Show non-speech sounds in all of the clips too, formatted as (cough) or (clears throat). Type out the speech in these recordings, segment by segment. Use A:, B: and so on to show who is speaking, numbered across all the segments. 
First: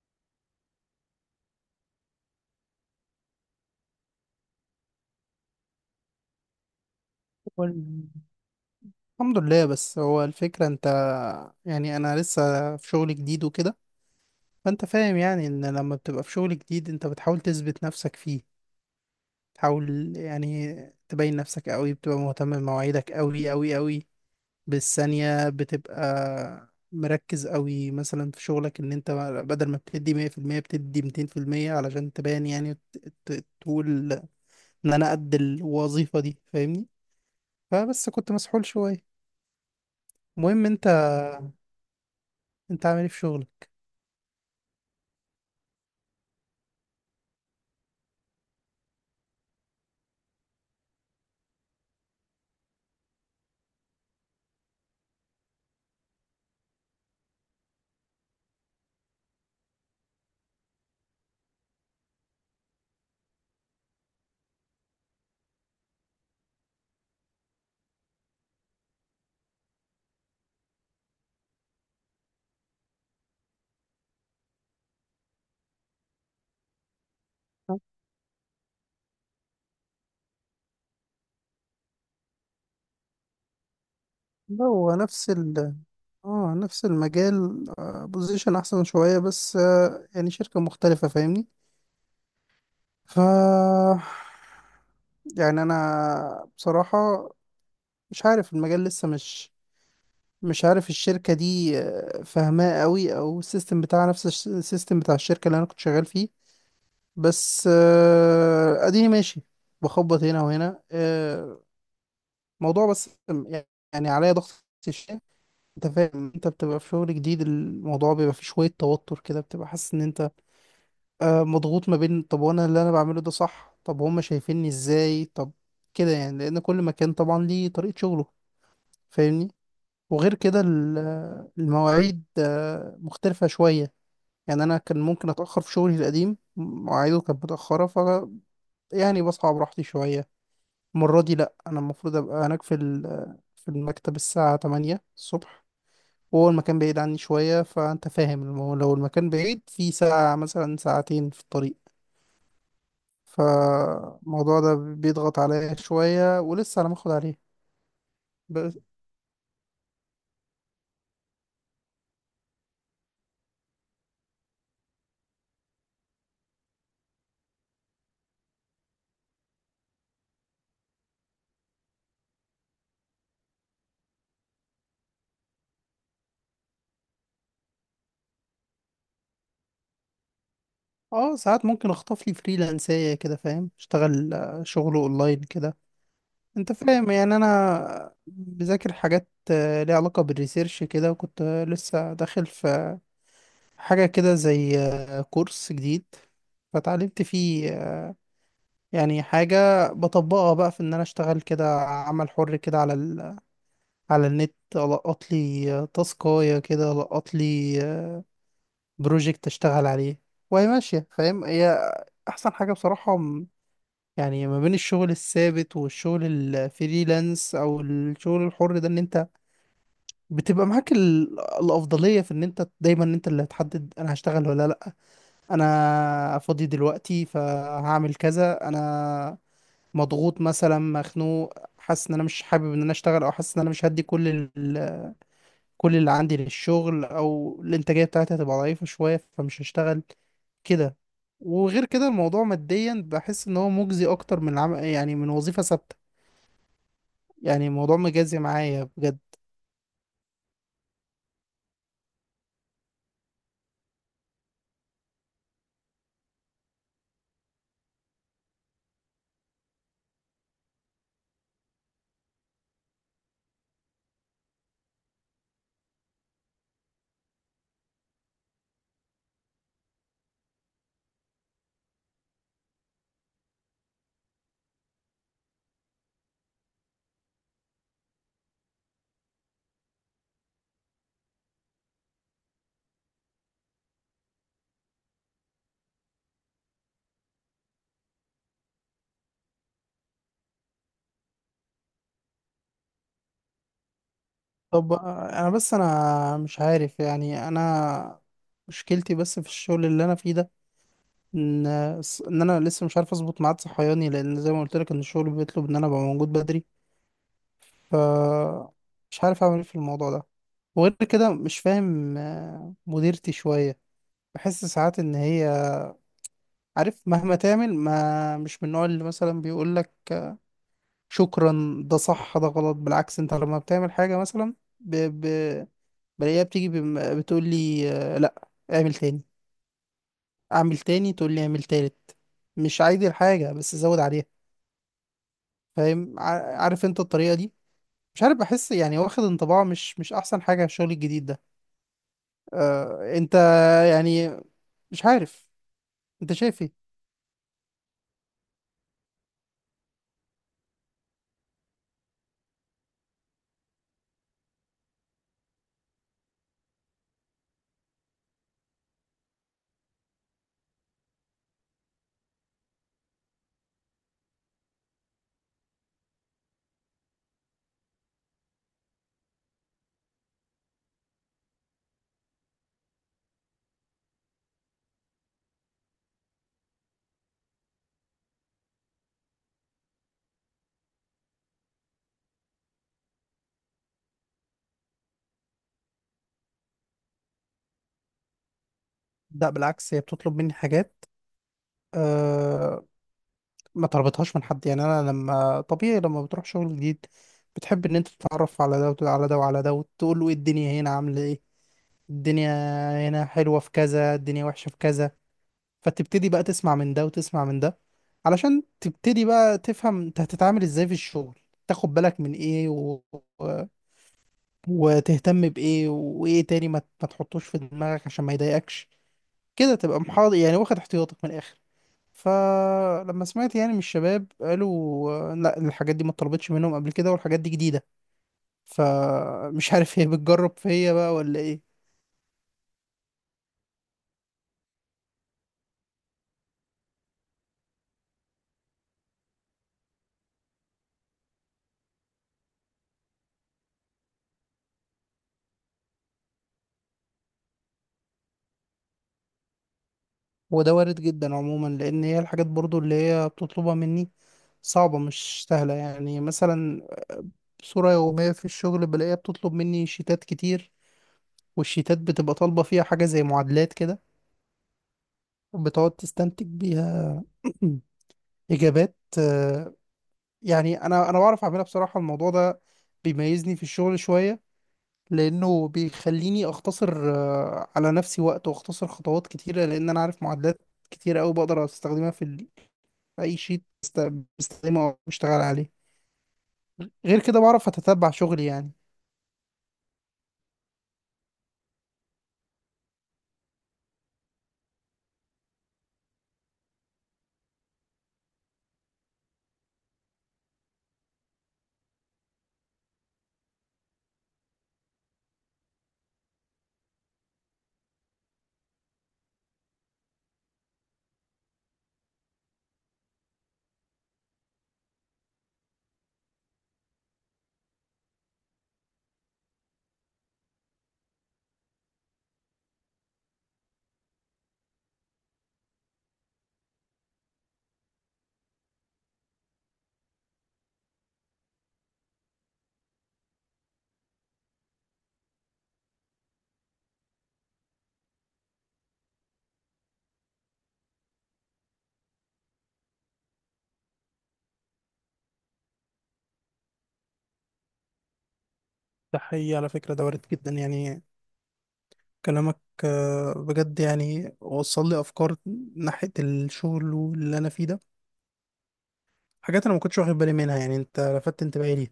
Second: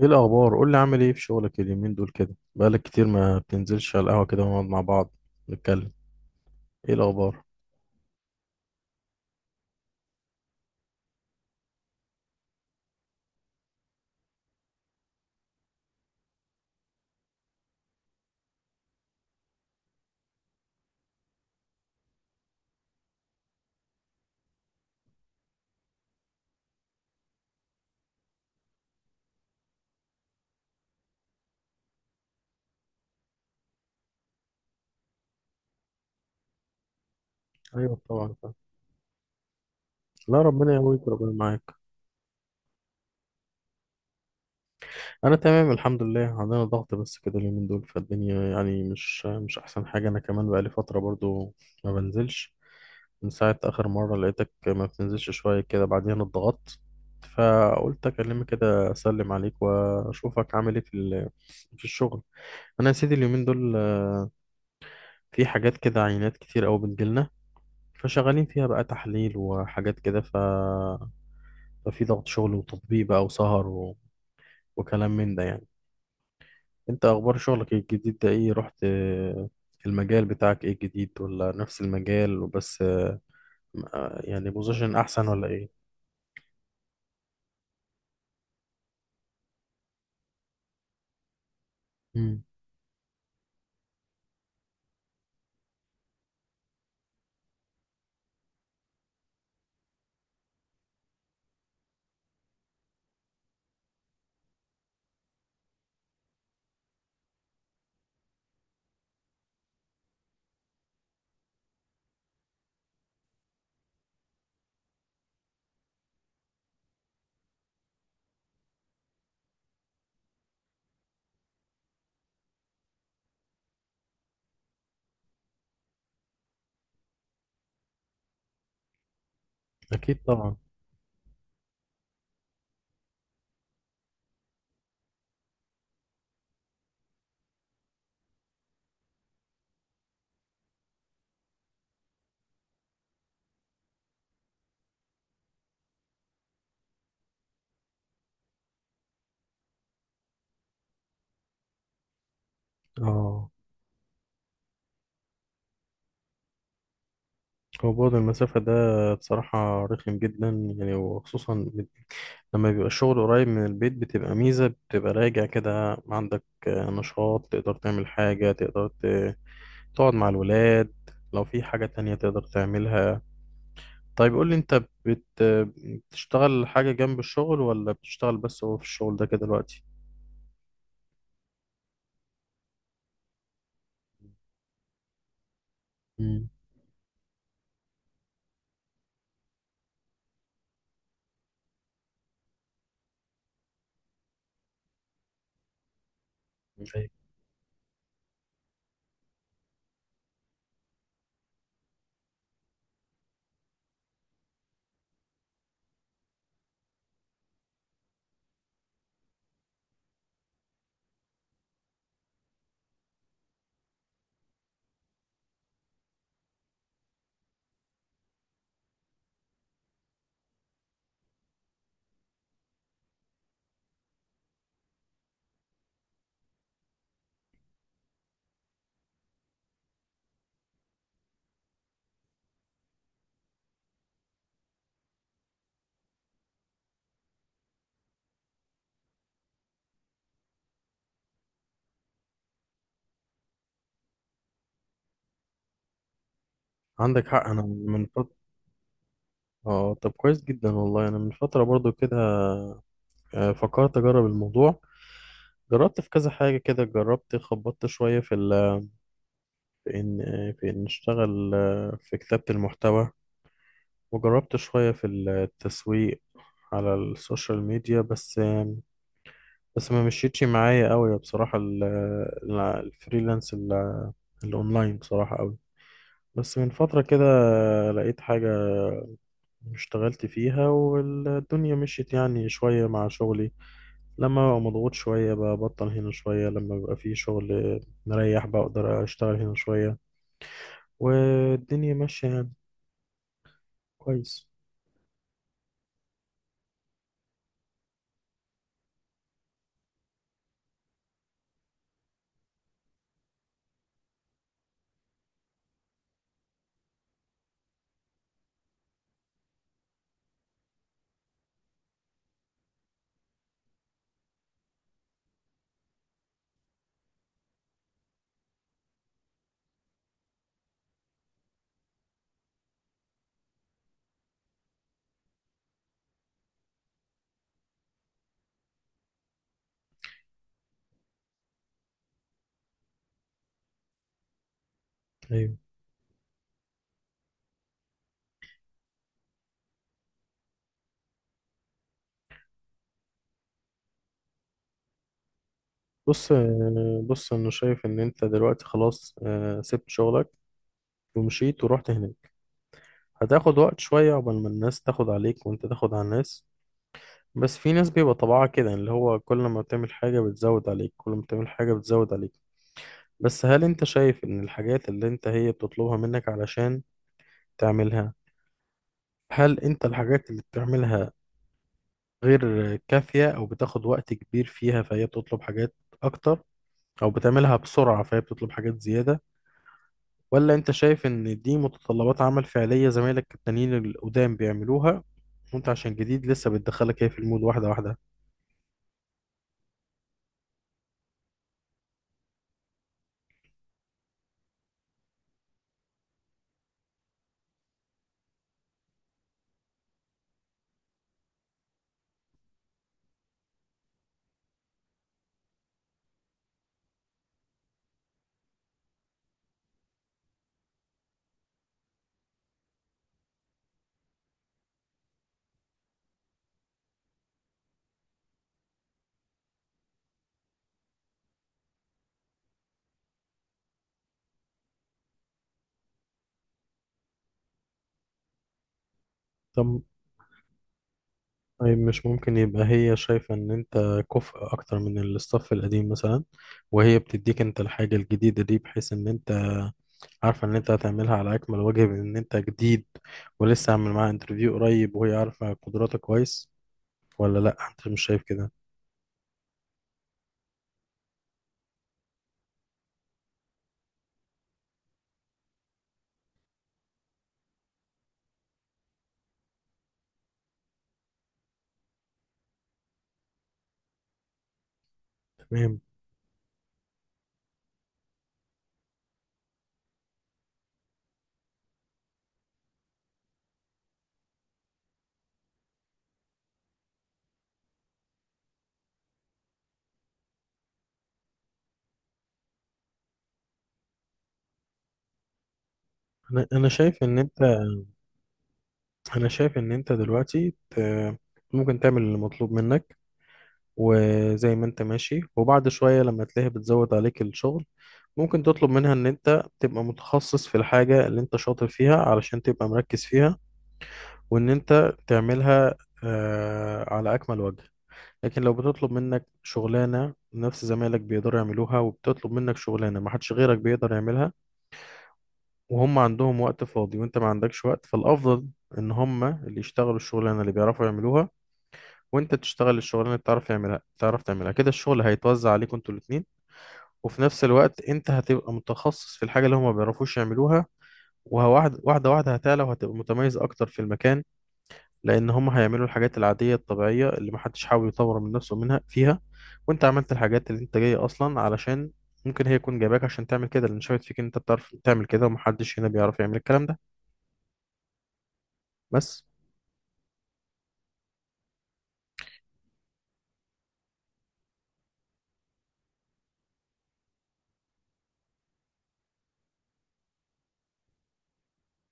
A: ايه الاخبار؟ قول لي، عامل ايه في شغلك اليومين دول؟ كده بقالك كتير ما بتنزلش على القهوه كده ونقعد مع بعض نتكلم. ايه الاخبار؟
B: وال- الحمد لله. بس هو الفكرة انت، يعني انا لسه في شغل جديد وكده. فانت فاهم يعني ان لما بتبقى في شغل جديد انت بتحاول تثبت نفسك فيه، تحاول يعني تبين نفسك قوي، بتبقى مهتم بمواعيدك قوي قوي قوي بالثانية، بتبقى مركز قوي مثلا في شغلك، ان انت بدل ما بتدي 100% بتدي 200% علشان تبان يعني تقول ان انا قد الوظيفة دي، فاهمني؟
A: ايوه
B: فبس كنت
A: طبعا فاهم.
B: مسحول شوية.
A: لا،
B: المهم
A: ربنا
B: انت
A: يقويك، ربنا معاك.
B: انت عامل ايه في شغلك؟
A: انا تمام الحمد لله، عندنا ضغط بس كده اليومين دول فالدنيا، يعني مش احسن حاجه. انا كمان بقالي فتره برضو ما بنزلش، من ساعه اخر مره لقيتك ما بتنزلش شويه كده، بعدين اتضغطت، فقلت اكلمك كده اسلم عليك واشوفك عامل ايه في في الشغل. انا يا سيدي اليومين دول في حاجات كده، عينات كتير قوي بتجيلنا، فشغالين فيها بقى تحليل وحاجات كده. ففي ضغط شغل وتطبيق بقى وسهر، وكلام من ده يعني. انت اخبار شغلك إيه؟ الجديد ده ايه؟ رحت، المجال بتاعك ايه الجديد ولا نفس المجال وبس؟ يعني
B: لا، هو
A: بوزيشن احسن
B: نفس
A: ولا
B: ال،
A: ايه؟
B: اه نفس المجال، بوزيشن احسن شوية بس. يعني شركة مختلفة، فاهمني؟
A: مم.
B: ف يعني انا بصراحة مش عارف المجال لسه، مش عارف الشركة دي فاهماه قوي، او السيستم بتاعها نفس السيستم بتاع الشركة اللي انا كنت شغال فيه. بس اديني ماشي، بخبط هنا وهنا. موضوع بس يعني عليا ضغط. انت فاهم، انت بتبقى في شغل جديد، الموضوع بيبقى فيه شوية توتر كده، بتبقى حاسس ان انت مضغوط ما بين: طب وانا اللي انا بعمله ده صح؟ طب هما شايفيني ازاي؟ طب كده يعني، لان كل مكان طبعا ليه طريقة شغله، فاهمني؟
A: اكيد
B: وغير
A: طبعا.
B: كده المواعيد مختلفة شوية. يعني انا كان ممكن اتأخر في شغلي القديم، مواعيده كانت متأخرة، ف يعني بصحى براحتي شوية. المرة دي لأ، انا المفروض ابقى هناك في في المكتب الساعة 8 الصبح، وهو المكان بعيد عني شوية. فأنت فاهم لو المكان بعيد في ساعة مثلا ساعتين في الطريق،
A: اه،
B: فالموضوع ده بيضغط عليا شوية، ولسه على ما اخد عليه
A: هو بعد المسافة
B: بس.
A: ده بصراحة رخم جدا، يعني وخصوصا لما بيبقى الشغل قريب من البيت بتبقى ميزة، بتبقى راجع كده عندك نشاط، تقدر تعمل حاجة، تقدر تقعد مع الولاد، لو في حاجة تانية تقدر تعملها. طيب قول لي، انت بتشتغل حاجة جنب الشغل، ولا بتشتغل بس هو في الشغل ده كده دلوقتي؟
B: اه، ساعات ممكن اخطف لي فريلانسية كده، فاهم؟ اشتغل شغل اونلاين كده.
A: مم.
B: انت فاهم، يعني انا بذاكر حاجات ليها علاقة بالريسيرش كده، وكنت لسه داخل في حاجة كده زي كورس جديد،
A: أيوة.
B: فتعلمت فيه يعني حاجة بطبقها بقى، في ان انا اشتغل كده عمل حر كده على ال، على النت. القط لي تاسكاية كده، القط لي بروجكت اشتغل عليه وهي ماشية، فاهم؟ هي احسن حاجة بصراحة. يعني ما بين الشغل الثابت والشغل الفريلانس او الشغل الحر ده، ان انت بتبقى معاك ال، الافضلية في ان انت دايما انت اللي هتحدد: انا هشتغل ولا لا. انا فاضي دلوقتي فهعمل كذا، انا مضغوط مثلا مخنوق، حاسس ان انا مش حابب ان انا اشتغل، او حاسس ان انا مش هدي كل ال، كل اللي عندي للشغل، او الانتاجيه بتاعتي هتبقى ضعيفه شويه فمش هشتغل كده. وغير كده الموضوع ماديا بحس ان هو مجزي اكتر من يعني من وظيفه ثابته.
A: عندك حق. انا
B: يعني الموضوع
A: من فترة،
B: مجازي معايا بجد.
A: اه، طب كويس جدا والله. انا من فترة برضو كده فكرت اجرب الموضوع، جربت في كذا حاجة كده، جربت خبطت شوية في في إن في إن نشتغل في كتابة المحتوى، وجربت شوية في التسويق على السوشيال ميديا. بس ما مشيتش معايا قوي بصراحة الفريلانس الأونلاين بصراحة قوي. بس من فترة كده لقيت حاجة اشتغلت فيها والدنيا مشيت يعني شوية مع شغلي، لما ببقى مضغوط شوية ببطل هنا شوية، لما بيبقى في شغل مريح بقدر أشتغل هنا شوية، والدنيا ماشية يعني كويس.
B: طب انا بس انا مش عارف يعني. انا مشكلتي بس في الشغل اللي انا فيه ده، ان ان انا لسه مش عارف اظبط ميعاد صحياني، لان زي ما قلت لك ان الشغل بيطلب ان انا ابقى موجود بدري، ف مش عارف اعمل ايه في الموضوع ده. وغير كده مش فاهم مديرتي شويه. بحس ساعات ان هي، عارف؟ مهما تعمل، ما مش من النوع اللي مثلا بيقول لك شكرا، ده صح، ده غلط. بالعكس، انت لما بتعمل حاجه مثلا ب... ب... بلاقيها بتيجي بتقول لي، لا اعمل تاني، اعمل تاني، تقول لي اعمل تالت. مش عادي الحاجه بس زود عليها،
A: ايوه.
B: فاهم؟ عارف انت الطريقة دي؟ مش عارف، بحس يعني واخد انطباع مش احسن حاجة على الشغل الجديد ده. آه انت يعني، مش عارف،
A: بص
B: انت شايف ايه؟
A: آه، بص انا شايف ان انت دلوقتي خلاص سبت شغلك ومشيت ورحت هناك. هتاخد وقت شوية عقبال ما الناس تاخد عليك وانت تاخد على الناس، بس في ناس بيبقى طبعها كده، يعني اللي هو كل ما بتعمل حاجة بتزود عليك، كل ما بتعمل حاجة بتزود عليك. بس هل انت شايف ان الحاجات اللي انت هي بتطلبها منك علشان تعملها، هل انت الحاجات اللي بتعملها غير كافية او بتاخد وقت كبير فيها فهي بتطلب حاجات اكتر، او بتعملها بسرعة فهي بتطلب حاجات زيادة؟ ولا انت شايف ان دي متطلبات عمل فعلية، زمايلك التانيين القدام بيعملوها وانت عشان جديد لسه بتدخلك هي في المود واحدة واحدة؟
B: لا بالعكس، هي بتطلب مني حاجات آه ما طلبتهاش من حد. يعني انا، لما طبيعي لما بتروح شغل جديد، بتحب ان انت تتعرف على ده وتقول على ده وعلى ده، وتقول له ايه الدنيا هنا عاملة ايه، الدنيا هنا حلوة في كذا، الدنيا وحشة في كذا. فتبتدي بقى تسمع من ده وتسمع من ده، علشان تبتدي بقى تفهم انت هتتعامل ازاي في الشغل، تاخد بالك من ايه و- وتهتم بايه، وايه تاني ما تحطوش في دماغك عشان ما يضايقكش كده، تبقى محاضر يعني، واخد احتياطك من الاخر. فلما سمعت يعني من الشباب، قالوا لا، الحاجات دي ما اتطلبتش منهم قبل كده، والحاجات دي جديدة. فمش
A: طب،
B: عارف هي بتجرب فيا بقى ولا ايه.
A: طيب مش ممكن يبقى هي شايفة ان انت كفء اكتر من الاستاف القديم مثلا، وهي بتديك انت الحاجة الجديدة دي بحيث ان انت عارفة ان انت هتعملها على اكمل وجه، بان انت جديد ولسه عامل معاها انترفيو قريب وهي عارفة قدراتك كويس؟ ولا لا، انت مش شايف كده؟
B: وده وارد جدا عموما، لان هي الحاجات برضو اللي هي بتطلبها مني صعبة، مش سهلة. يعني مثلا صورة يومية في الشغل، بلاقيها بتطلب مني شيتات كتير، والشيتات بتبقى طالبة فيها حاجة زي معادلات كده،
A: تمام.
B: بتقعد تستنتج بيها (clears throat) إجابات. يعني أنا بعرف أعملها بصراحة. الموضوع ده بيميزني في الشغل شوية، لأنه بيخليني أختصر على نفسي وقت، وأختصر خطوات كتيرة، لأن أنا عارف معادلات كتير أوي بقدر أستخدمها في في أي شيت بستخدمه أو بشتغل عليه.
A: انا شايف ان
B: غير كده
A: انت،
B: بعرف أتتبع شغلي يعني.
A: انا شايف ان انت دلوقتي ت- ممكن تعمل اللي مطلوب منك وزي ما انت ماشي، وبعد شوية لما تلاقيها بتزود عليك الشغل ممكن تطلب منها ان انت تبقى متخصص في الحاجة اللي انت شاطر فيها علشان تبقى مركز فيها، وان انت تعملها على اكمل وجه. لكن لو بتطلب منك شغلانة نفس زمايلك بيقدروا يعملوها، وبتطلب منك شغلانة ما حدش غيرك بيقدر يعملها، وهم عندهم وقت فاضي وانت ما عندكش وقت، فالافضل ان هم اللي يشتغلوا الشغلانة اللي بيعرفوا يعملوها، وانت تشتغل الشغلانه اللي بتعرف تعملها تعرف تعملها، كده الشغل هيتوزع عليكم انتوا الاثنين، وفي نفس الوقت انت هتبقى متخصص في الحاجه اللي هما ما بيعرفوش يعملوها، وواحده واحده واحده هتعلى وهتبقى متميز اكتر في المكان، لان هما هيعملوا الحاجات العاديه الطبيعيه اللي محدش حاول يطور من نفسه منها فيها، وانت عملت الحاجات اللي انت جاي اصلا علشان، ممكن هي يكون جايباك عشان تعمل كده، لان شافت فيك ان انت بتعرف تعمل كده ومحدش هنا بيعرف يعمل الكلام ده
B: ده
A: بس.
B: حقيقي على فكرة، ده وارد جدا يعني كلامك. بجد يعني وصل لي أفكار ناحية الشغل واللي أنا فيه ده، حاجات أنا ما كنتش واخد بالي منها. يعني أنت لفتت انتباهي ليها.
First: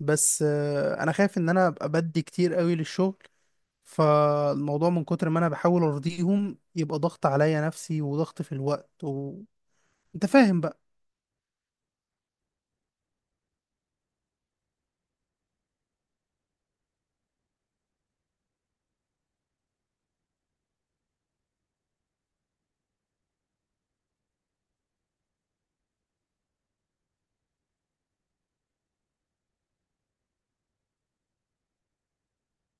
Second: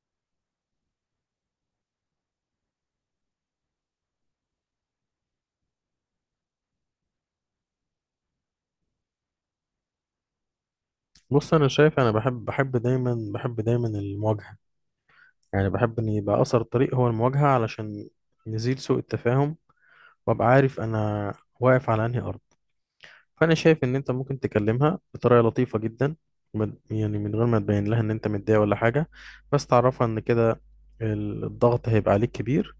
B: بس أنا خايف إن أنا أبقى بدي كتير قوي للشغل، فالموضوع من كتر ما أنا بحاول أرضيهم، يبقى ضغط عليا نفسي وضغط في الوقت، وأنت فاهم بقى.
A: بص انا شايف، انا بحب دايما المواجهه، يعني بحب ان يبقى اثر الطريق هو المواجهه علشان نزيل سوء التفاهم، وابقى عارف انا واقف على انهي ارض. فانا شايف ان انت ممكن تكلمها بطريقه لطيفه جدا، يعني من غير ما تبين لها ان انت متضايق ولا حاجه، بس تعرفها ان كده الضغط هيبقى عليك كبير،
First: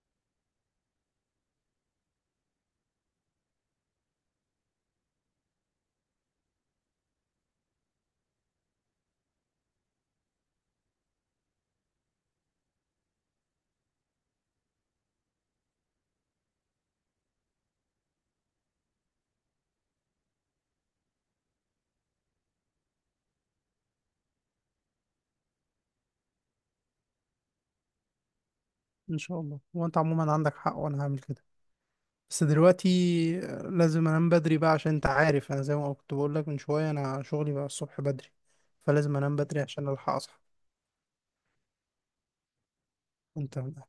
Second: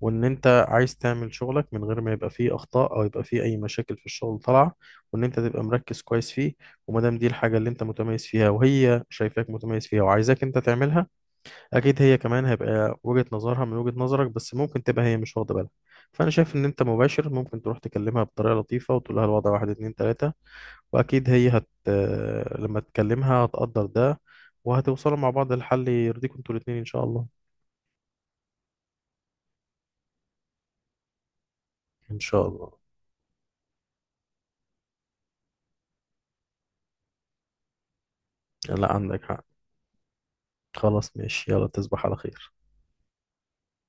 A: وان انت عايز تعمل شغلك من غير ما يبقى فيه اخطاء او يبقى فيه اي مشاكل في الشغل طالعه، وان انت تبقى مركز كويس فيه. وما دام دي الحاجه اللي انت متميز فيها وهي شايفاك متميز فيها وعايزاك انت تعملها، اكيد هي كمان هيبقى وجهة نظرها من وجهة نظرك، بس ممكن تبقى هي مش واخده بالها. فانا شايف ان انت مباشر ممكن تروح تكلمها بطريقه لطيفه وتقول لها الوضع واحد اتنين تلاته، واكيد هي لما تكلمها هتقدر ده، وهتوصلوا مع بعض لحل يرضيكم انتوا الاتنين ان شاء الله.
B: إن شاء الله. وأنت عموما عندك حق، وأنا هعمل كده.
A: ان
B: بس
A: شاء الله.
B: دلوقتي لازم انام بدري بقى، عشان انت عارف، انا زي ما كنت بقول لك من شويه، انا شغلي بقى الصبح بدري،
A: لا
B: فلازم
A: عندك
B: انام
A: حق.
B: بدري عشان الحق اصحى.
A: خلاص ماشي، يلا تصبح على خير.
B: انت